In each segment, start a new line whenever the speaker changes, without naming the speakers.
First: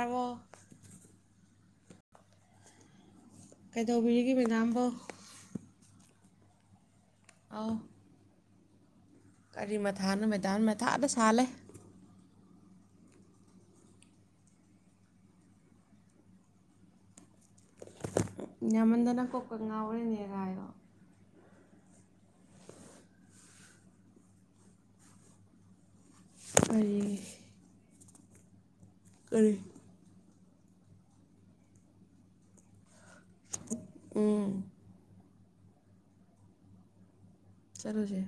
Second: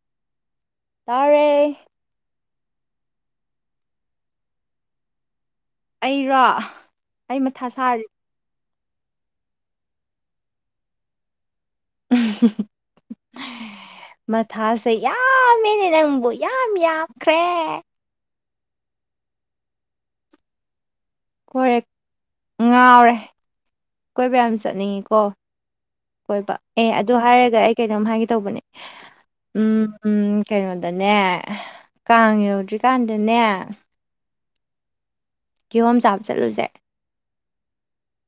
ꯑꯕꯣ
ꯇꯥꯔꯦ
ꯀꯩꯗꯧꯕꯤꯔꯤꯒꯦ ꯃꯦꯗꯥꯕꯨꯣ
ꯑꯩꯔꯣ ꯑꯩ ꯃꯊꯥ ꯁꯥꯔꯤ
ꯀꯔꯤ ꯃꯊꯥꯅꯣ ꯃꯕꯦꯗꯥ ꯃꯊꯥꯗ ꯁꯥꯠꯂꯦ
[unintelligible] [inaudible] ꯃꯊꯥꯁꯦ ꯌꯥꯝꯃꯦꯅꯦ ꯅꯪꯕꯨ ꯌꯥꯝ ꯌꯥꯈ꯭ꯔꯦ
ꯅꯃꯟꯗꯅ ꯀꯀ ꯉꯕꯅꯤꯔ ꯍꯥꯏꯔꯣ
ꯍꯣꯏꯔꯦ ꯉꯥꯎꯔꯦ ꯀꯣꯏꯕ ꯌꯥꯝ ꯆꯠꯅꯤꯡꯉꯤꯀꯣ ꯀꯣꯏꯕ ꯑꯦ
ꯀꯔꯤ
ꯑꯗꯨ ꯍꯥꯏꯔꯒ ꯑꯩ ꯀꯩꯅꯣꯝ ꯍꯥꯏꯒꯦ ꯇꯧꯕꯅꯦ
ꯀꯔꯤ
ꯎꯝ ꯎꯝ ꯀꯩꯅꯣꯗꯅꯦ ꯀꯥꯡ ꯌꯧꯗ꯭ꯔꯤꯀꯥꯟꯗꯅꯦ
ꯎꯝ
ꯀꯤꯌꯣꯝ ꯆꯥꯞ ꯆꯠꯂꯨꯁꯦ
ꯆꯂꯣꯆꯦ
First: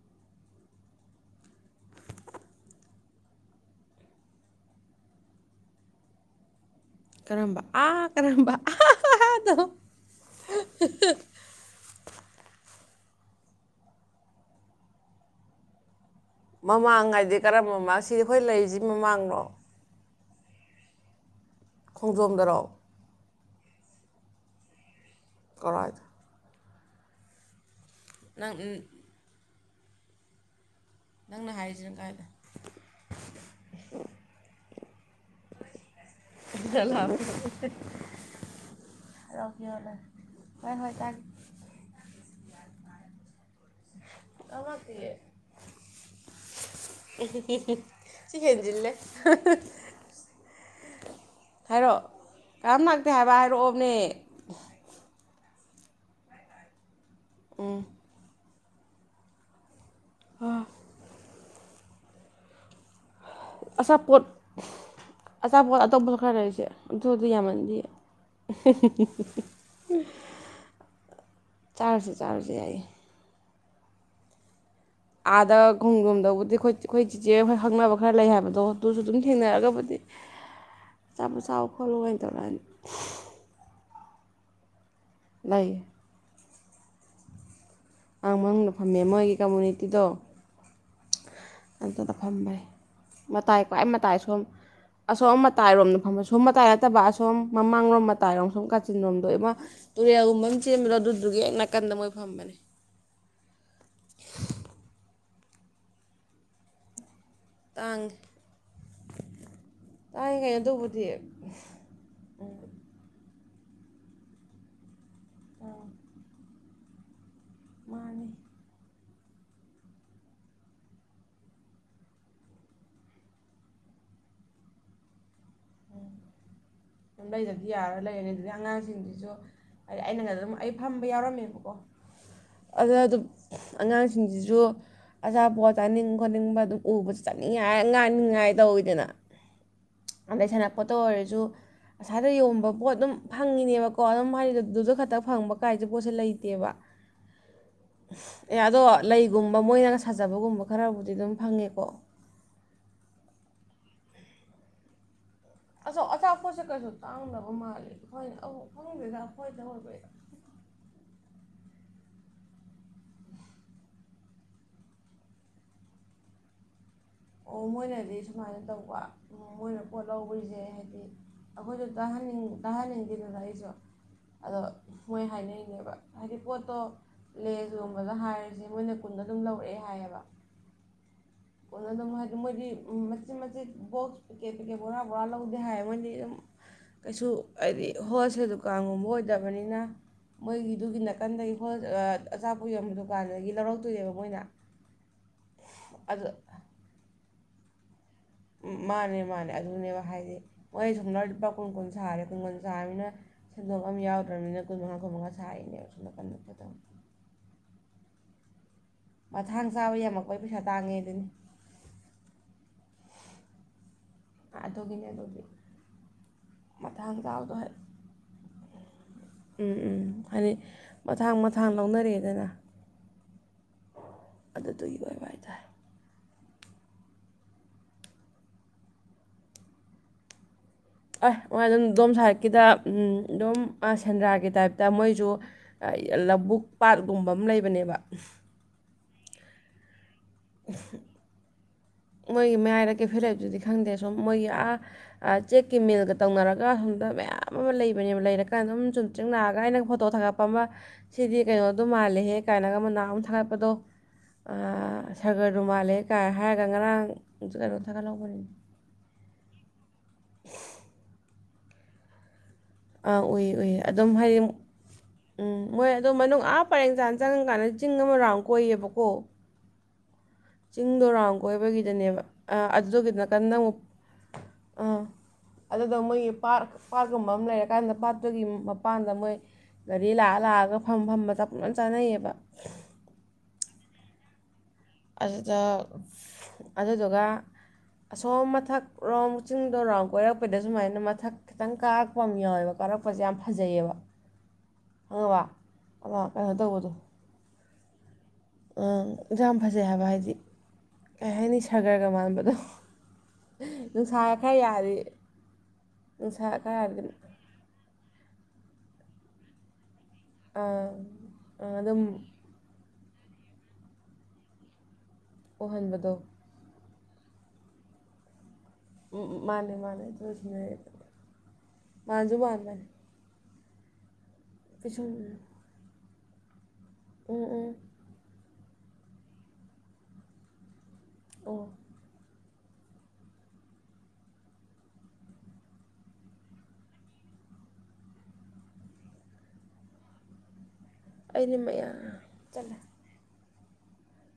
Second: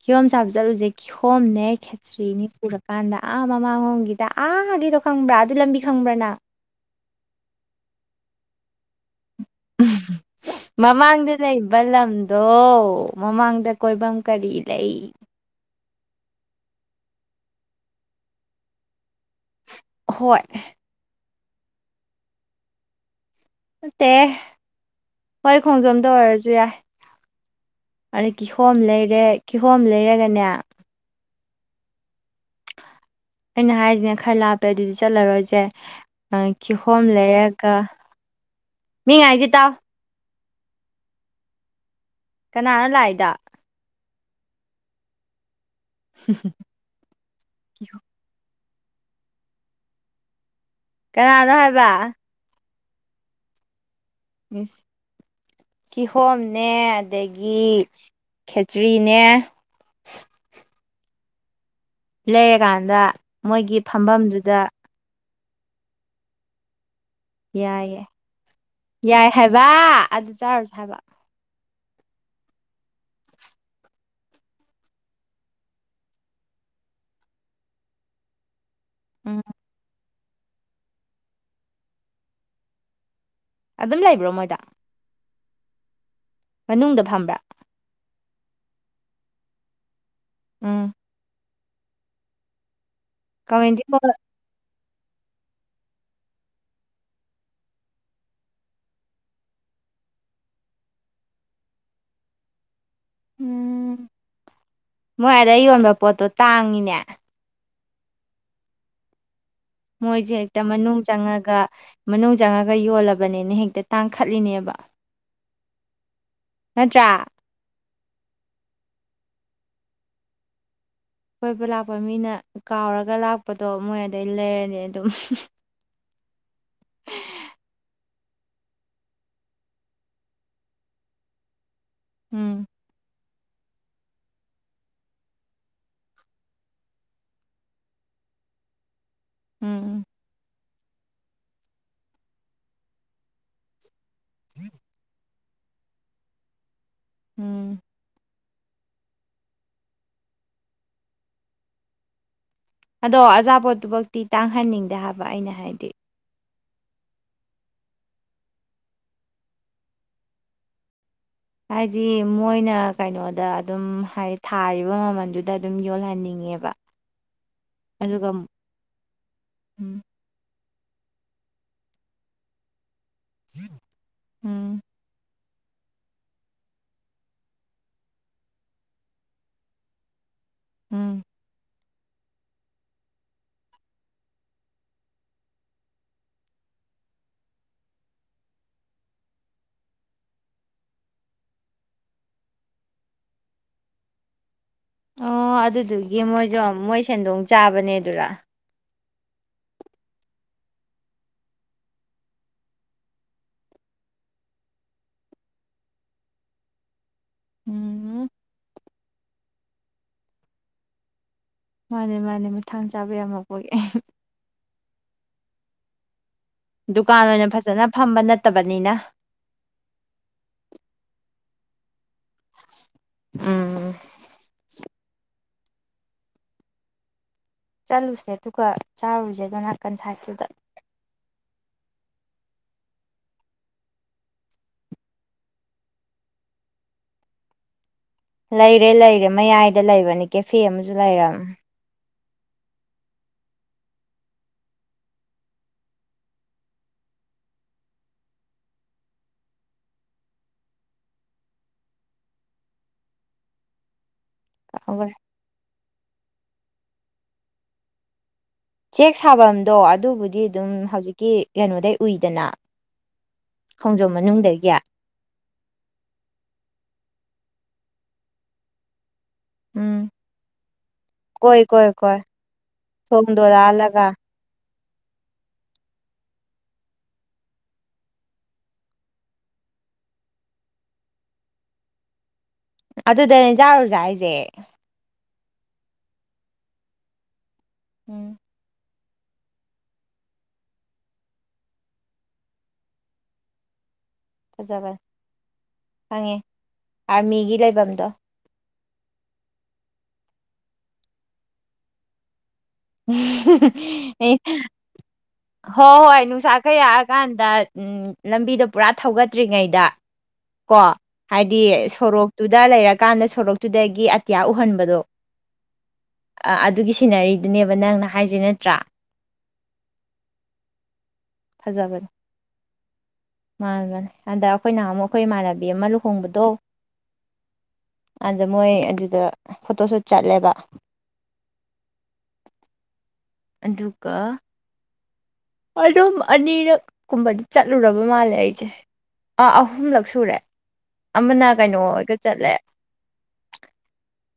ꯀꯤꯌꯣꯝ ꯆꯥꯕ ꯆꯠꯂꯨꯁꯦ ꯀꯤꯌꯣꯝꯅꯦ ꯈꯦꯇ꯭ꯔꯤꯅꯤ ꯄꯨꯔꯀꯥꯟꯗ ꯑꯥ ꯃꯃꯥꯡꯉꯣꯝꯒꯤꯗ ꯑꯥ ꯗꯣ ꯈꯪꯕ꯭ꯔꯥ ꯑꯗꯨ ꯂꯝꯕꯤ ꯈꯪꯕ꯭ꯔꯅ
ꯀꯔꯝꯕ ꯑꯥ ꯀꯔꯝꯕ
ꯃꯃꯥꯡꯗ ꯂꯩꯕ ꯂꯝ ꯑꯗꯣ ꯃꯃꯥꯡꯗ ꯀꯣꯏꯐꯝ ꯀꯔꯤ ꯂꯩ
ꯃꯃꯥꯡ ꯍꯥꯏꯗꯤ ꯀꯔꯝꯕ ꯑꯃ ꯁꯤꯗꯤ ꯑꯩꯈꯣꯏ ꯂꯩꯔꯤꯁꯤ ꯃꯃꯥꯡꯅꯣ
ꯍꯣꯏ
ꯈꯣꯡꯖꯣꯝꯗꯔꯣ
ꯅꯠꯇꯦ ꯍꯣꯏ
ꯀꯔꯥꯏꯗ
ꯈꯣꯡꯖꯣꯝꯗꯧ ꯑꯣꯏꯔꯁꯨ ꯌꯥꯏ ꯑꯗ
ꯅꯪ
ꯀꯤꯍꯣꯝ ꯂꯩꯔꯦ ꯀꯤꯍꯣꯝ ꯂꯩꯔꯒꯅꯦ
ꯅꯪꯅ ꯍꯥꯏꯁꯤꯅ ꯀꯥꯏꯂꯦ
ꯑꯩꯅ ꯍꯥꯏꯁꯤꯅ ꯈꯔ ꯂꯥꯞꯄꯦ ꯑꯗꯨꯗꯤ ꯆꯠꯂꯔꯣꯏꯁꯦ ꯑ ꯀꯤꯍꯣꯝ ꯂꯩꯔꯒ ꯃꯤꯉꯥꯏꯁꯤ ꯇꯥꯎ
ꯍꯣꯏ ꯍꯣꯏ ꯇ
ꯀꯅꯥꯅꯣ ꯂꯥꯛꯏꯗ
ꯑꯦ ꯁꯤ [inaudible] ꯂꯦ [unintelligible] [inaudible]
ꯀꯅꯥꯅꯣ ꯍꯥꯏꯕ
ꯀꯔꯝꯅꯇꯦ ꯍꯥꯏꯕ ꯍꯥꯏꯔꯛꯑꯣꯕꯅꯦ
ꯁ [unintelligible] [inaudible] ꯀꯤꯍꯣꯝꯅꯦ ꯑꯗꯒꯤ
ꯎꯝ
ꯈꯦꯇ꯭ꯔꯤꯅꯦ
ꯑꯣ
ꯂꯩꯔꯀꯥꯟꯗ ꯃꯣꯏꯒꯤ
ꯑꯆꯥꯄꯣꯠ
ꯐꯝꯐꯝꯗꯨꯗ
ꯑꯆꯥꯄꯣꯠ ꯑꯇꯣꯞꯄꯣ ꯈꯔ ꯂꯩꯔꯤꯁꯦ ꯑꯗꯨꯗꯤ ꯌꯥꯝꯃꯟꯗꯤ
ꯌꯥꯏ ꯌꯥꯏ ꯌꯥꯏ ꯍꯥꯏꯕ ꯑꯗꯨ ꯆꯥꯔꯁ ꯍꯥꯏꯕ
ꯆꯥꯔꯁ ꯆꯥꯔꯁꯦ ꯌꯥꯏꯌꯦ ꯑꯥꯗ ꯈꯣꯡꯖ꯭ꯔꯣꯝꯗꯕꯨꯗꯤ ꯑꯩꯈꯣꯏ ꯆꯤꯆꯦ ꯑꯩꯣꯏ ꯈꯪꯅꯕ ꯈꯔ ꯂꯩ ꯍꯥꯏꯕꯗꯣ ꯑꯗꯨꯁꯨ ꯑꯗꯨꯝ
ꯎꯝ
ꯊꯦꯡꯅꯔꯒꯕꯨꯗꯤ ꯑꯆꯥꯄ ꯁꯥꯎ ꯈꯣꯠꯂꯨ ꯀꯥꯏꯅ ꯇꯧꯔ ꯍꯥꯏꯅꯤ
ꯑꯗꯨꯝ ꯂꯩꯕ꯭ꯔꯣ ꯃꯣꯏꯗ
ꯂꯩ
ꯃꯅꯨꯡꯗ ꯐꯝꯕ꯭ꯔꯥ
ꯑ ꯃꯅꯨꯡꯗ ꯐꯝꯃꯦ ꯃꯣꯏꯒꯤ ꯀꯝꯃꯨꯅꯤꯇꯤꯗꯣ
ꯎꯝ
ꯑꯗꯨꯗ ꯐꯝꯕꯅꯤ ꯃꯇꯥꯏ
ꯀꯃꯦꯟꯇ꯭ꯔꯤ
ꯈ꯭ꯋꯥꯏ
ꯕꯣꯛꯁ
ꯃꯇꯥꯏ ꯁꯣꯨꯝ ꯑꯁꯣꯝ ꯃꯇꯥꯏꯔꯣꯝꯗ ꯐꯝꯕ ꯁꯣꯝ ꯃꯇꯥꯏ ꯅꯠꯇꯕ ꯑꯁꯣꯝ ꯃꯃꯥꯡꯂꯣꯝ ꯃꯇꯥꯏꯔꯣꯝ ꯁꯣꯝ ꯀꯥꯆꯤꯟꯔꯣꯝꯗꯣꯃ ꯇꯨꯔꯦꯜꯒꯨꯝꯕ ꯑꯃ ꯆꯦꯟꯕꯗꯣ ꯑꯗꯨꯗꯨꯒꯤ ꯑ ꯅꯥꯀꯟꯗ ꯃꯣꯏ ꯐꯝꯕꯅꯦ
ꯎꯝ ꯃꯣꯏ ꯑꯗ ꯌꯣꯟꯕ ꯄꯣꯠꯇꯣ ꯇꯥꯡꯉꯤꯅꯦ
ꯇꯥꯡꯉꯤ
ꯃꯣꯏꯁꯦ ꯍꯦꯛꯇ ꯃꯅꯨꯡ ꯆꯪꯉꯒ ꯃꯅꯨꯡ ꯆꯪꯉꯒ ꯌꯣꯜꯂꯕꯅꯦ ꯍꯦꯛꯇ ꯇꯥꯡꯈꯠꯂꯤꯅꯦꯕ
ꯑꯥ
ꯅꯠꯇ꯭ꯔꯥ
ꯃꯥꯅꯤ
ꯀꯣꯏꯕ ꯂꯥꯛꯄ ꯃꯤꯅ ꯀꯥꯎꯔꯒ ꯂꯥꯛꯄꯗꯣ ꯃꯣꯏ ꯑꯗꯩ ꯂꯩꯔꯅꯤ ꯑꯗꯨꯝ
ꯑꯗꯨꯝ ꯂꯩꯗꯕꯗꯤ ꯌꯥꯔ ꯂꯩꯔꯅꯤ ꯑꯗꯨꯗꯩ ꯑꯉꯥꯡꯁꯤꯡꯁꯤꯁꯨ ꯍꯥꯏ ꯑꯩꯅꯪ ꯑꯗꯨꯝ ꯑꯩ ꯐꯝꯕ ꯌꯥꯎꯔꯝꯃꯦꯕꯀꯣ
ꯎꯝ
ꯑꯗ ꯑꯗꯨꯝ ꯑꯉꯥꯡꯁꯤꯡꯁꯤꯁꯨ ꯑꯆꯥꯄꯣꯠ ꯆꯥꯅꯤꯡ ꯈꯣꯠꯅꯤꯡꯕ ꯑꯗꯨꯝ ꯎꯕꯁꯤ ꯆꯥꯅꯤꯡꯉꯥꯏ ꯍꯥꯏꯔ ꯉꯥꯡꯅꯤꯡꯉꯥꯏ ꯇꯧꯋꯤꯗꯅ
ꯎꯝ
ꯑꯗꯩ ꯁꯥꯟꯅꯄꯣꯠꯇ ꯑꯣꯏꯔꯁꯨ ꯑꯁ꯭ꯋꯥꯏꯗ ꯌꯣꯟꯕ ꯄꯣꯠ ꯑꯗꯨꯝ ꯐꯪꯉꯤꯅꯦꯕ ꯀꯣ ꯑꯗꯨꯝ ꯍꯥꯏꯗꯤ ꯑꯗꯨꯗ ꯈꯛꯇ ꯐꯪꯕ ꯀꯥꯏꯁꯦ ꯄꯣꯠꯁꯦ ꯂꯩꯇꯦꯕ
ꯎꯝ
ꯑꯦ ꯑꯗꯣ ꯂꯩꯒꯨꯝꯕ ꯃꯣꯏꯅꯒ ꯁꯥꯖꯕꯒꯨꯝꯕ ꯈꯔꯕꯨꯗꯤ ꯑꯗꯨꯝ ꯐꯪꯉꯦꯀꯣ
ꯑꯗꯣ ꯑꯆꯥꯥꯄꯣꯠꯇꯨꯃꯛꯇꯤ ꯇꯥꯡꯍꯟꯅꯤꯡꯗꯦ ꯍꯥꯏꯕ ꯑꯩꯅ ꯍꯥꯏꯗꯤ
ꯀꯁꯨ ꯇꯥꯡꯗꯕ ꯃꯥꯜꯂꯤ ꯑꯩꯈꯣꯏꯅ ꯑꯃꯨꯛ ꯈꯪꯗꯦꯗ ꯑꯩꯈꯣꯏꯗ ꯑꯣꯏꯕꯩꯔ
ꯍꯥꯏꯗꯤ ꯃꯣꯏꯅ ꯀꯩꯅꯣꯗ ꯑꯗꯨꯝ ꯍꯥꯏ ꯊꯥꯔꯤꯕ ꯃꯃꯜꯗꯨꯗ ꯑꯗꯨꯝ ꯌꯣꯜꯍꯟꯅꯤꯡꯉꯦꯕ
ꯑꯣ ꯃꯣꯏꯅꯗꯤ
ꯑꯗꯨꯒ
ꯁꯨꯃꯥꯏꯅ ꯇꯧꯕ ꯃꯣꯏꯅ
ꯎꯝ
ꯄꯣꯠ ꯂꯧꯕꯁꯦ ꯗꯤ ꯑꯩꯈꯣꯏꯁꯨ ꯇꯥꯍꯟꯅꯤꯡ ꯇꯥꯍꯟꯅꯤꯡꯗꯦꯗꯅ ꯑꯩꯁꯨ ꯑꯗꯣ
ꯎꯝ
ꯃꯣꯏ ꯍꯥꯏꯅꯩ ꯅꯦꯕ ꯍꯥꯏꯗꯤ ꯄꯣꯠꯇꯣ ꯂꯦꯖꯒꯨꯝꯕꯗ ꯍꯥꯏꯔꯤꯁꯤ ꯃꯣꯏꯅ ꯀꯨꯟꯗ ꯑꯗꯨꯝ ꯂꯧꯔꯛꯑꯦ ꯍꯥꯏꯌꯦꯕ
ꯎꯝ
ꯀꯣꯅ ꯑꯗꯨꯝ ꯍꯥꯏꯗꯤ ꯃꯣꯏꯗꯤ ꯃꯆꯤꯠ ꯃꯆꯤꯠ ꯕꯣꯛꯁ ꯄꯦꯛꯀꯦꯠ ꯄꯦꯛꯀꯦꯠ ꯕꯣꯔꯥ ꯕꯣꯔꯥ ꯂꯧꯗꯦ ꯍꯥꯏ ꯃꯣꯏꯗꯤ ꯑꯗꯨꯝ ꯀꯩꯁꯨ ꯍꯥꯏꯗꯤ ꯍꯣꯜꯁꯦꯜ ꯗꯨꯀꯥꯟꯒꯨꯝꯕ ꯑꯣꯏꯗꯕꯅꯤꯅ ꯃꯣꯏꯒꯤꯗꯨꯒꯤ ꯅꯥꯀꯟꯗꯒꯤ ꯍꯣꯜ ꯑ ꯑꯆꯥꯄꯣꯠ ꯌꯣꯟꯕ ꯗꯨꯀꯥꯟꯗꯒꯤ ꯂꯧꯔꯛꯇꯣꯏꯅꯦꯕ ꯃꯣꯏꯅ
ꯑꯣ ꯑꯗꯨꯗꯨꯒꯤ
ꯑꯗꯣ
ꯃꯣꯏꯁꯨ ꯃꯣꯏ ꯁꯦꯟꯗꯣꯡ ꯆꯥꯕꯅꯦ ꯗꯨꯔꯥ
ꯃꯥꯅꯦ ꯃꯥꯅꯦ ꯑꯗꯨꯅꯦꯕ ꯍꯥꯏꯗꯤ ꯃꯣꯏ ꯁꯣꯝꯗꯅ ꯂꯨꯄꯥ ꯀꯨꯟ ꯀꯨꯟ ꯁꯥꯔꯦ ꯀꯨꯟ ꯀꯨꯟ ꯁꯥꯕꯅꯤꯅ ꯁꯦꯟꯗꯣꯡ ꯑꯃ ꯌꯥꯎꯗ꯭ꯔꯕꯅꯤꯅ ꯀꯨꯟꯃꯉꯥ ꯀꯨꯟꯃꯉꯥ ꯁꯥꯏꯅꯦꯕ ꯁꯣꯝꯅꯥꯀꯟꯗ
ꯎꯝ
ꯃꯊꯥꯡ ꯆꯥꯕ ꯌꯥꯝꯃꯛꯄꯩ ꯄꯩꯁꯥ ꯇꯥꯡꯉꯦ ꯑꯗꯨꯅꯤ
ꯃꯥꯅꯦ ꯃꯥꯅꯦ ꯃꯊꯥꯡ ꯆꯥꯕ ꯌꯥꯝꯃꯛꯄꯒꯤ ꯑꯍꯤ
ꯑꯗꯣꯒꯤꯅꯦ ꯑꯗꯨꯒꯤ ꯃꯊꯥꯡ
ꯗꯨꯀꯥꯜ ꯑꯣꯏꯅ
ꯆꯥꯕꯗꯣ ꯍꯥꯏ
ꯐꯖꯅ ꯐꯝꯕ ꯅꯠꯇꯕꯅꯤ
ꯎꯝ ꯎꯝ ꯍꯥꯏꯗꯤ ꯃꯊꯥꯡ ꯃꯊꯪ ꯊꯥꯡ ꯂꯧꯅꯔꯑꯦꯗꯅ ꯑꯗꯨꯗꯨꯒꯤ ꯑꯣꯏꯕ ꯍꯥꯏꯇꯥꯔꯦ
ꯆꯠꯂꯨꯁꯦ ꯑꯗꯨꯒ ꯆꯥꯔꯨꯖꯦ ꯑꯗꯣ ꯅꯥꯀꯟ ꯁꯥꯏꯗꯠꯇꯨꯗ
ꯑꯩꯍ ꯃꯣꯏ ꯑꯗꯨꯝ ꯑꯗꯣꯝ ꯁꯥꯏꯠꯀꯤꯗ ꯑꯝ ꯑꯗꯨꯝ ꯑ ꯁꯦꯟꯗ꯭ꯔꯥꯒꯤ ꯇꯥꯏꯞꯇ ꯃꯣꯏꯖꯨ ꯑ ꯂꯧꯕꯕꯨꯛ ꯄꯥꯠꯀꯨꯝꯕ ꯑꯃ ꯂꯩꯕꯅꯦꯕ
ꯂꯩꯔꯦ ꯂꯩꯔꯦ ꯃꯌꯥꯏꯗ ꯂꯩꯕꯅꯦ ꯀꯦꯐꯦ ꯑꯃꯁꯨ ꯂꯩꯔꯝ
ꯃꯣꯏꯒꯤ ꯃꯌꯥꯏꯔꯛ ꯀꯦ ꯐꯤꯔꯦ ꯂꯩꯕꯗꯨꯗꯤ ꯈꯪꯗꯦ ꯁꯨꯝ ꯃꯣꯏꯒꯤ ꯑꯥ ꯑ ꯆꯦꯛꯀꯤ ꯃꯤꯜꯒ ꯇꯧꯅꯔꯒ ꯁꯨꯝ ꯃꯌꯥꯝ ꯑꯃ ꯂꯩꯕꯅꯦꯕ ꯂꯩꯔꯀꯥꯟ ꯑꯗꯨꯝ ꯆꯨꯝ ꯆꯤꯡ ꯂꯥꯛꯑꯒ ꯑꯩꯅ ꯐꯣꯇꯣ ꯊꯥꯒꯠꯄ ꯑꯃ ꯁꯤꯗꯤ ꯀꯩꯅꯣ ꯑꯗꯨꯝ ꯃꯥꯜꯂꯤꯍꯦ ꯀꯥꯏꯅꯒ ꯃꯅꯥ ꯅꯍꯥꯟꯃꯨꯛ ꯊꯥꯒꯠꯄꯗꯣ ꯑ ꯁꯥꯒꯔꯕꯨ ꯃꯥꯜꯂꯦ ꯀꯥꯏ ꯍꯥꯏꯔꯒ ꯉꯔꯥꯡ ꯀꯩꯅꯣ ꯊꯥꯒꯠꯍꯧꯕꯅꯤꯅꯦ
ꯆꯦꯛ ꯁꯥꯕꯝꯗꯣ ꯑꯗꯨꯕꯨꯗꯤ ꯑꯗꯨꯝ ꯍꯧꯖꯤꯛꯀꯤ ꯀꯩꯅꯣꯗꯩ ꯎꯏꯗꯅ
ꯑꯥ ꯎꯏꯌꯦ ꯎꯏ ꯑꯗꯨꯝ
ꯈꯣꯡꯖꯣꯝ
ꯍꯥꯏꯗꯤ
ꯃꯅꯨꯡꯗꯒꯤ
ꯎꯝ ꯃꯣꯏ ꯑꯗꯨꯝ ꯃꯅꯨꯡ ꯑꯥ ꯄꯔꯦꯡ ꯆꯥꯟꯁ ꯆꯪꯀꯥꯟꯗ ꯆꯤꯡ ꯑꯃꯔꯥꯎ ꯀꯣꯏꯌꯦꯕꯀꯣ
ꯎꯝ
ꯆꯤꯡ ꯗꯣꯔꯥꯎꯝ
ꯀꯣꯏ ꯀꯣꯏ ꯀꯣꯏ
ꯀꯣꯏꯕꯒꯤꯗꯅꯦꯕ ꯑ ꯑꯗꯨꯒꯤ ꯅꯥꯀꯟꯗ ꯑꯃꯨꯛ
ꯑꯟꯑꯣꯗꯤꯕꯜ
ꯑꯗꯨꯗ ꯃꯣꯏꯒꯤ ꯄꯥꯔ ꯄꯥꯠꯀꯨꯝꯕ ꯑꯃ ꯂꯩꯔꯀꯥꯟꯗ ꯄꯥꯠꯇꯨꯒꯤ ꯃꯄꯥꯟꯗ ꯃꯣꯏ ꯒꯥꯔꯤ ꯂꯥꯛꯑ ꯇꯥꯛꯑꯒ ꯐꯝ ꯐꯝꯝꯕꯗ ꯄꯨꯂꯞ ꯆꯥꯅꯩꯌꯦꯕ
ꯑꯗꯨꯗꯅꯦꯖꯥꯔꯨꯖꯥ ꯍꯥꯏꯁꯦ
ꯑꯗꯨꯗ ꯑꯗꯨꯗꯨꯒ
ꯎꯝ
ꯑꯁꯣꯝ ꯃꯊꯛ ꯄꯨꯔꯥꯎ ꯃꯨꯛ ꯆꯤꯡꯗꯔꯥꯎ ꯀꯣꯏꯔꯛꯄꯗ ꯁꯨꯃꯥꯏꯅ ꯃꯊꯛ ꯈꯤꯇꯪ ꯀꯥꯔꯛꯄ ꯑꯃ ꯌꯥꯎꯋꯦꯕ ꯀꯥꯔꯛꯄꯁꯦ ꯌꯥꯝ ꯐꯖꯩꯑꯕ
ꯐꯖꯕꯅꯦ
ꯑꯕ ꯑ
ꯈꯪꯉꯦ
ꯀꯩꯅꯣ ꯇꯧꯕꯗꯣ
ꯑꯥꯔꯃꯤꯒꯤ ꯂꯩꯐꯝꯗꯣ
ꯑ ꯌꯥꯝ ꯐꯖꯩ ꯍꯥꯏꯕ ꯍꯥꯏꯗꯤ ꯀꯩ ꯍꯥꯏꯅꯤ ꯁꯥꯒꯔꯒ ꯃꯥꯟꯕꯗꯣ ꯅꯨꯡꯁꯥ
ꯑꯩ
ꯈꯔ ꯌꯥꯔꯗꯤ
ꯍꯣꯏ ꯍꯣꯏ
ꯅꯨꯡꯁꯥ
ꯅꯨꯡꯁꯥꯈꯩ
ꯈꯔ ꯌꯥꯔꯗꯤ
ꯌꯥꯛꯑꯀꯥꯟꯗ ꯎꯝ ꯂꯝꯕꯤꯗꯣ ꯄꯨꯔꯥ ꯊꯧꯒꯠꯇ꯭ꯔꯤꯉꯩꯗ ꯀꯣ ꯍꯥꯏꯗꯤ
ꯑꯗꯨꯝ
ꯁꯣꯔꯣꯛꯇꯨꯗ ꯂꯩꯔꯛ ꯀꯥꯟꯗ ꯁꯣꯔꯣꯛꯇꯨꯗꯒꯤ ꯑꯇꯤꯌꯥ ꯎꯍꯟꯕꯗꯣ
ꯎꯍꯟꯕꯗꯣ
ꯑꯗꯨꯒꯤ ꯁꯤꯅꯔꯤ ꯑꯗꯨꯅꯦꯕ ꯅꯪꯅ ꯍꯥꯏꯁꯤꯅꯦ
ꯎꯝ ꯃꯥꯅꯦ ꯃꯥꯅꯦ ꯆꯅ ꯃꯥꯖꯕꯨ ꯃꯥꯅ
ꯃꯥꯥꯟꯕꯅꯦ ꯑꯗ ꯑꯩꯈꯣꯏꯅ ꯑꯃꯨꯛ
ꯄꯤꯁꯨꯝ
ꯑꯩꯈꯣꯏ ꯏꯃꯥꯟꯅꯕꯤ ꯑꯃ ꯂꯨꯍꯣꯡꯕꯗꯣ
ꯎꯝ ꯎꯝ
ꯑꯗ ꯃꯣꯏ ꯑꯗꯨꯗ ꯐꯣꯇꯣ ꯁꯨꯠ ꯆꯠꯂꯦꯕ
ꯑꯣ [unintelligible] [inaudible]
ꯑꯗꯨꯒ ꯑꯗꯨꯒꯀ ꯑꯗꯨꯝ ꯑꯅꯤꯔꯛ ꯀꯨꯝꯕꯗꯤ ꯆꯠꯂꯨꯔꯕ ꯃꯥꯜꯂꯦ ꯑꯩꯁꯦ ꯑꯥ ꯑꯍꯨꯝꯂꯛ ꯁꯨꯔꯦ ꯑꯃꯅ
ꯑꯩꯗꯤ
ꯀꯩꯅꯣ
ꯃꯌꯥ
ꯑꯣꯏꯒ ꯆꯠꯂꯦ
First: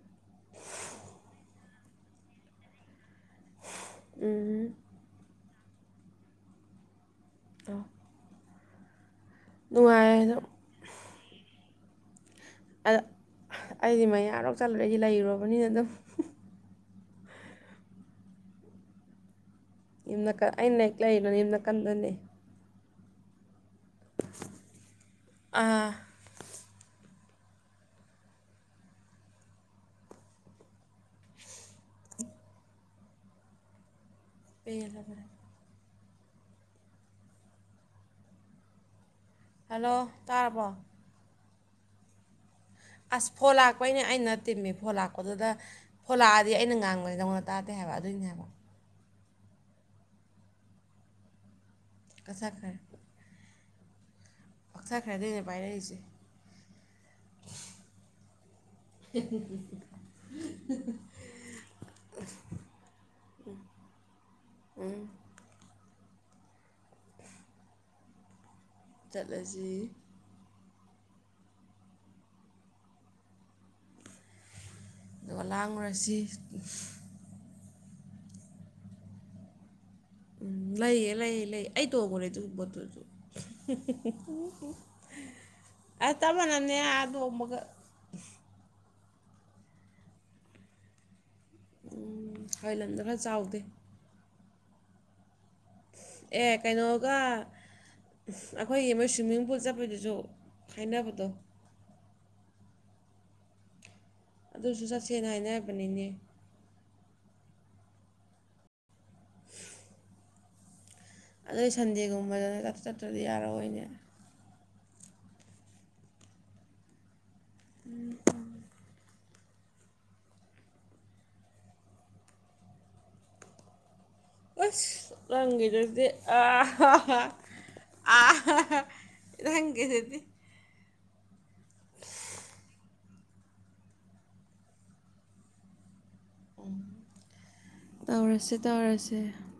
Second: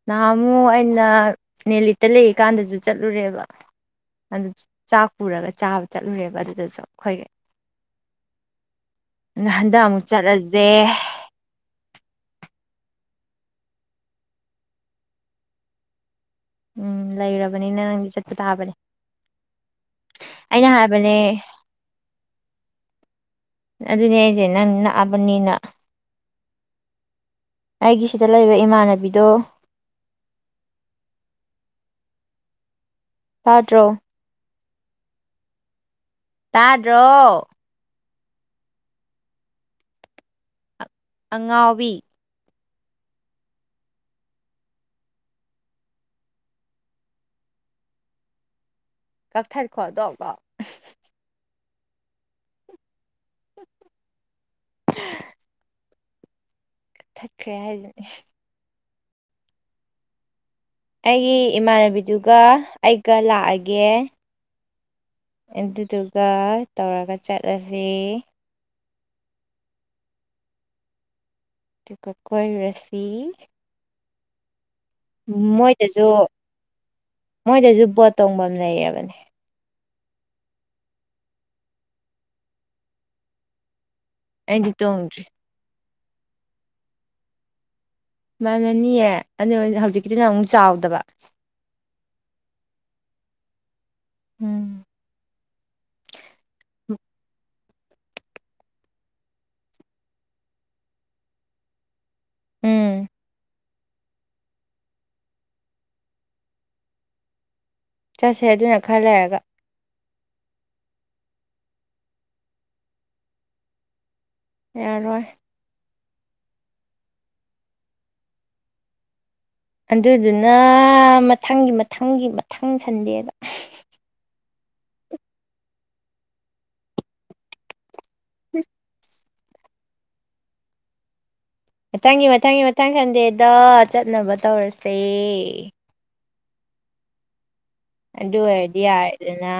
ꯅꯍꯥ ꯑꯃꯨ ꯑꯩꯅ ꯅꯦꯂꯤꯠꯇ ꯂꯩꯔꯤ ꯀꯥꯟꯗꯁꯨ ꯆꯠꯂ ꯆꯠꯂꯨꯔꯦꯕ ꯑꯗꯨ
ꯎꯝ
ꯆꯥꯛ ꯄꯨꯔꯒ ꯆꯥꯕ ꯆꯠꯂꯨꯔꯦꯕ ꯑꯗꯨꯗꯁꯨ ꯑꯩꯈꯣꯏꯒꯤ
ꯇꯣ [inaudible]
ꯍꯟꯗꯛ ꯑꯃꯨꯛ
ꯑꯗꯨꯝ
ꯆꯠꯂꯁꯦ
ꯑꯗ ꯑꯩꯗꯤ ꯃꯌꯥꯔꯣꯛ ꯆꯜꯂꯨꯔ ꯑꯩꯗꯤ ꯂꯩꯔꯨꯔꯕꯅꯤꯅ ꯑꯗꯨꯝ
ꯎꯝ ꯂꯩꯔꯕꯅꯤ ꯅ ꯅꯪꯗꯤ ꯆꯠꯄ ꯇꯥꯕꯅꯦ
ꯌꯅ ꯑꯩꯅ ꯍ ꯂꯩꯔꯤꯅꯣꯅꯦ ꯌꯨꯝꯅ ꯀꯟꯗꯅꯦ
ꯑꯗꯨꯅꯦ ꯑꯩꯁꯦ ꯅꯪ ꯂꯛꯑꯕꯅꯤꯅ
ꯑꯥ
ꯑꯩꯒꯤ ꯁꯤꯗ ꯂꯩꯕ ꯏꯃꯥꯟꯅꯕꯤꯗꯣ ꯁꯥꯥꯗ꯭ꯔꯣ
ꯄꯂꯕ꯭ꯔ
ꯇꯥꯗꯣ
ꯍꯜꯂꯣ ꯇꯥꯔꯕꯣ
ꯑꯉꯥꯎꯕꯤ
ꯑꯁ ꯐꯣꯟ ꯂꯥꯛꯄꯩꯅꯦ ꯑꯩꯅ ꯇꯤꯝꯃꯤ ꯐꯣꯟ ꯂꯥꯛꯄꯗꯨꯗ ꯐꯣꯟ ꯂꯥꯛꯑꯗꯤ ꯑꯩꯅ ꯉꯥꯡꯕꯩꯗꯧꯅ ꯇꯥꯗꯦ ꯍꯥꯏ ꯑꯗꯨꯕꯣ
ꯀꯛꯊꯔꯤꯈꯣꯗꯣꯀꯣ
ꯀꯁ ꯈꯔ ꯄꯛꯊꯈ꯭ꯔꯗꯅꯦ ꯄꯥꯏꯔꯛꯏꯁꯦ
ꯊꯠꯈ꯭ꯔꯦ ꯍꯥꯏꯗꯨꯅꯦ
[unintelligible] [inaudible]
ꯑꯩꯒꯤ ꯏꯃꯥꯟꯅꯕꯤꯗꯨꯒ ꯑꯩꯒ ꯂꯥꯛꯑꯒꯦ
ꯎꯝ
ꯑꯗꯨꯗꯨꯒ ꯇꯧꯔꯒ ꯆꯠꯂꯁ
ꯆꯠꯂꯁꯤ
ꯑꯗꯨꯒ ꯀꯣꯏ ꯔꯁꯤ
ꯑꯗꯨꯒ
ꯃꯣꯏꯗꯁꯨ
ꯂꯥꯡꯉꯨꯔꯁꯤ
ꯃꯣꯏꯗꯁꯨ ꯕꯣꯠ ꯇꯣꯡꯐꯝ ꯂꯩꯔꯕꯅꯦ
ꯎꯝ ꯂꯩꯌꯦ ꯂꯩꯌꯦ ꯂꯩ ꯑꯩ ꯇꯣꯛꯈꯣꯔꯦ ꯑꯗꯨꯒꯤ ꯄꯣꯠꯇꯨꯁꯨ
ꯑꯦꯗꯤ ꯇꯣꯡꯔꯤ
ꯑ ꯇꯃ ꯅꯅꯦꯦ ꯑ ꯑꯗꯨꯃꯒ
ꯃꯥꯥꯟꯅꯅꯤꯑ ꯑꯗꯨ ꯍꯧꯖꯤꯛꯀꯤꯗꯨ ꯑꯣꯏꯅ ꯑꯃꯨꯛ ꯆꯥꯎꯗꯕ
ꯊꯥꯏꯂꯦꯟꯗ ꯈꯔ ꯆꯥꯎꯗꯦ
ꯎꯝ
ꯑꯗꯨꯒ ꯑꯩꯈꯣꯏ ꯃꯣꯏ ꯁ꯭ꯋꯤꯝꯃꯤꯡ ꯄꯨꯜ ꯆꯠꯄꯗꯨꯁꯨ ꯈꯥꯏꯅꯕꯗꯣ
ꯎꯝ
ꯑꯗꯨꯁꯨ ꯆꯠꯁꯦꯡꯅ ꯍꯥꯏꯅꯔꯕꯅꯤꯅꯦ
ꯆꯠꯁꯦ ꯑꯗꯨꯅ ꯈꯔ ꯂꯩꯔꯒ
ꯑꯗꯨꯏ ꯁꯟꯗꯦꯒꯨꯝꯕꯗꯅꯦ ꯆꯠꯇ꯭ꯔꯗꯤ ꯌꯥꯔꯑꯣꯏꯅꯦ
ꯌꯥꯔꯣꯏ꯫ ꯑꯗꯨꯗꯨꯅ ꯃꯊꯪꯒꯤ ꯃꯊꯪꯒꯤ ꯃꯊꯪ ꯁꯟꯗꯦꯕ
ꯑꯁ ꯅꯪꯈꯤꯗꯗꯤ ꯑꯥꯍꯥꯥ ꯑꯥꯥꯥ ꯑꯦꯅꯖꯤꯒꯤ ꯗꯨꯗ꯫
ꯃꯊꯪꯒꯤ ꯃꯊꯪꯒꯤ ꯃꯊꯪ ꯁꯟꯗꯦꯗ ꯆꯠꯅꯕ ꯇꯧꯔꯁꯦ
ꯎꯝ [inaudible]
ꯑꯗꯨ ꯑꯣꯏꯔꯥ ꯗꯤ ꯌꯥꯔꯦ ꯗꯤꯅꯥ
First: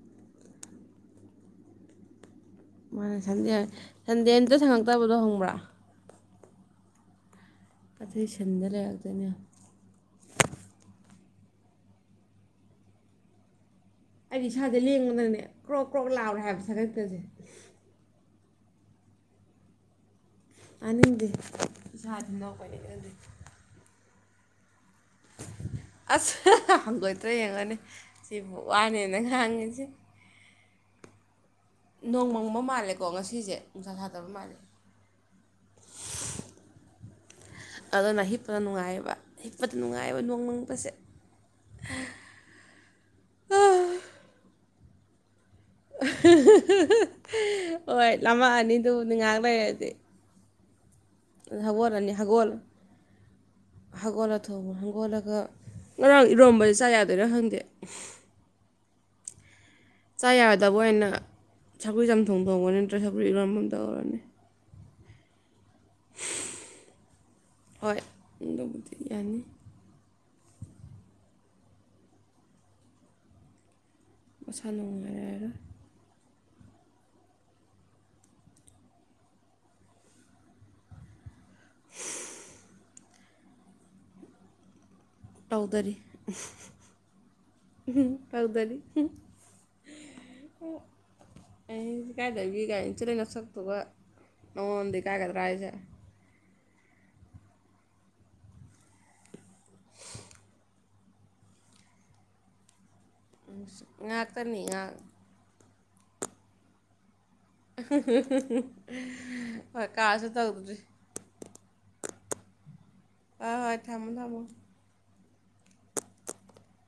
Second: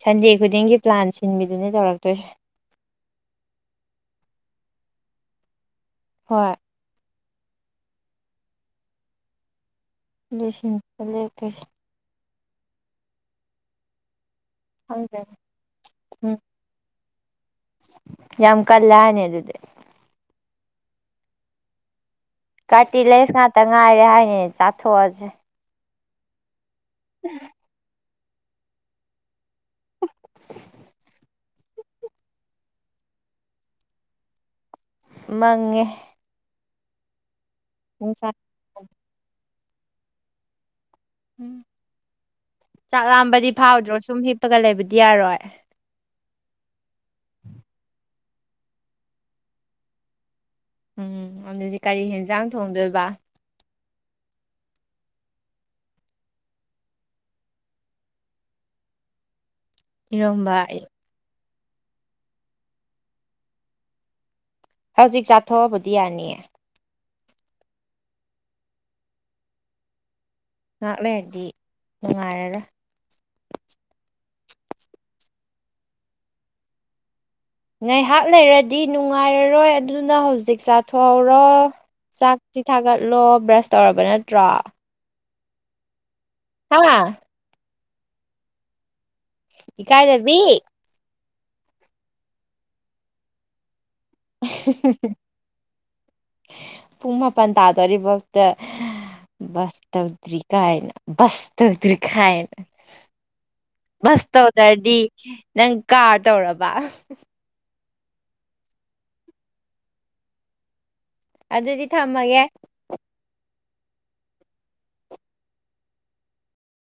ꯁꯨꯟꯗꯦ ꯈꯨꯗꯤꯡ ꯒꯤ ꯄ꯭ꯂꯥꯟ ꯁꯤꯅꯕꯤ ꯗꯨꯅꯦ ꯇ꯭ꯔꯛꯇꯣꯏꯁ꯫
ꯃꯥꯅꯦ ꯁꯟꯗꯦ ꯁꯟꯗꯦ ꯑꯝꯇ ꯁꯪꯉꯛꯇꯕꯗꯣ ꯍꯪꯕ꯭ꯔꯥ
ꯍꯣꯏ
ꯑꯊꯩ ꯁꯤꯟꯗ ꯂꯩꯔꯛꯇꯣꯏꯅꯦ
ꯂꯤꯁꯤꯡ ꯆꯂꯦ ꯀ
ꯑꯩꯗꯤ ꯏꯁꯥꯁꯦ
ꯈꯪꯗꯦ
ꯂꯦꯡꯕꯗꯪꯅꯦ ꯀ꯭ꯔꯣꯛ ꯀ꯭ꯔꯣꯛ
ꯎꯝ
ꯂꯥꯛꯔꯦ ꯍꯥꯏꯕ ꯁꯒꯛꯇꯁꯦ
ꯌꯥꯝ ꯀꯜꯂꯅꯤ ꯑꯗꯨꯗꯤ
ꯇꯥꯅꯤꯡꯗꯦ ꯏꯁꯥꯗꯤ ꯅꯣꯛꯄꯅꯤ ꯈꯪꯗꯦ
ꯀꯥꯔꯇꯤꯂꯦꯟꯁ ꯉꯥꯛꯇ ꯉꯥꯏꯔꯦ ꯍꯥꯏꯅꯤꯅꯦ ꯆꯥꯊꯣꯛꯑꯁꯦ
ꯑꯁ ꯍꯪꯒꯣꯏꯇ꯭ꯔꯦ ꯌꯦꯡꯉꯣꯅꯦ ꯁꯤꯕꯨ ꯋꯥꯅꯦꯅ ꯉꯥꯡꯉꯤꯁꯦ ꯅꯣꯡꯃꯪꯕ ꯃꯥꯜꯂꯦꯀꯣ ꯉꯁꯤꯁꯦ ꯅꯨꯡꯁꯥ ꯁꯥꯗꯕ ꯃꯥꯜꯂꯦ
ꯃꯪꯉꯦ꯫
ꯑꯗꯨꯅ
ꯅꯨꯡꯁꯥ
ꯍꯤꯞꯄꯗ ꯅꯨꯡꯉꯥꯏꯕ ꯍꯤꯞꯄꯗ ꯅꯨꯡꯉꯥꯏꯕ ꯅꯣꯡ ꯕꯁꯦ
ꯎꯝ ꯆꯥꯛ ꯂꯥꯝꯕꯗꯤ ꯐꯥꯎꯗ꯭ꯔꯣ ꯁꯨꯝ ꯍꯤꯞꯄꯒ ꯂꯩꯕꯗꯤ ꯌꯥꯔꯣꯏ
ꯍꯣꯏ ꯂꯃꯛꯑꯅꯤꯗꯨꯅꯤ ꯉꯥꯏꯍꯥꯛ ꯂꯩꯔꯁꯦ
ꯎꯝ ꯑꯗꯨꯗꯤ
ꯍꯒꯔ
ꯀꯔꯤ
ꯑꯅꯤ
ꯌꯦꯟꯖꯥꯡ
ꯍꯒꯜ
ꯊꯣꯡꯗꯣꯏꯕ
ꯍꯒꯣꯔ ꯊꯧ ꯍꯒꯣꯔꯒ ꯉꯔꯥꯡ ꯏꯔꯣꯝꯕꯗꯤ ꯆꯥ ꯌꯥꯗꯣꯏꯔꯥ ꯍꯪꯗꯦ ꯆꯥ
ꯏꯔꯣꯝꯕ
ꯌꯥꯔꯗꯕ ꯑꯩꯅ ꯁꯐꯨ ꯆꯝꯊꯣꯡ ꯊꯣꯡꯕꯅꯤ ꯅꯠꯇ꯭ꯔ ꯁꯐꯨ ꯏꯔꯣꯟꯃꯝ ꯇꯧꯔꯅꯤ
ꯍꯧꯖꯤꯛ ꯆꯥꯊꯣꯛꯑꯕꯗꯤ ꯌꯥꯅꯤꯌꯦ
ꯍꯣꯏꯗ ꯌꯥꯅꯤ
ꯉꯍꯥꯛꯂꯦ ꯍꯥꯏꯗꯤ ꯅꯨꯡꯉꯥꯏꯔꯔ
ꯃꯁꯥꯟ ꯅꯨꯡ ꯂꯩꯔꯒ
ꯉꯥꯏꯍꯥꯛ ꯂꯩꯔꯗꯤ ꯅꯨꯡꯉꯥꯏꯔꯔꯣꯏ ꯑꯗꯨꯅ ꯍꯧꯖꯤꯛ ꯆꯥꯊꯣꯛꯍꯧꯔꯣ ꯆꯥꯛꯁꯤ ꯊꯥꯒꯠꯂꯣ ꯕ꯭ꯔꯁ ꯇꯧꯔꯕ ꯅꯠꯇ꯭ꯔꯣ
ꯇꯧꯗꯔꯤ
[inaudible]
[inaudible]
ꯏ ꯀꯥꯏꯗꯕꯤ
ꯑꯩꯗꯤ ꯀꯥꯏꯗꯕꯤ ꯀꯥꯏꯅꯁꯤ ꯂꯩꯩꯅ ꯁꯛꯇꯨꯕ ꯑꯣꯗꯤ ꯀꯥꯏꯒꯗ꯭ꯔꯑꯁ
ꯄꯨꯡ ꯃꯥꯄꯜ ꯇꯥꯗꯣꯔꯤꯐꯥꯎꯗ ꯕꯥꯥꯁꯧ ꯇ꯭ꯔꯤ ꯀꯥ ꯍꯥꯏꯅ ꯥꯁꯧꯗꯔꯤ ꯈꯥ ꯍꯥꯏꯅ ꯕꯁ
ꯉꯥꯛꯇꯅꯤ
ꯇꯧꯗ꯭ꯔꯗꯤ
ꯉꯥꯏꯍꯥꯛ
ꯅꯪ ꯀꯥꯔ ꯇꯧꯔꯕ
ꯍꯣꯏ ꯀꯥꯔꯁꯨ ꯇꯧꯗ꯭ꯔꯤ
ꯑꯗꯨꯗꯗꯤ ꯊꯝꯃꯒꯦ
ꯍꯣꯏ ꯍꯣꯏ ꯊꯝꯃꯣ ꯊꯝꯃꯣ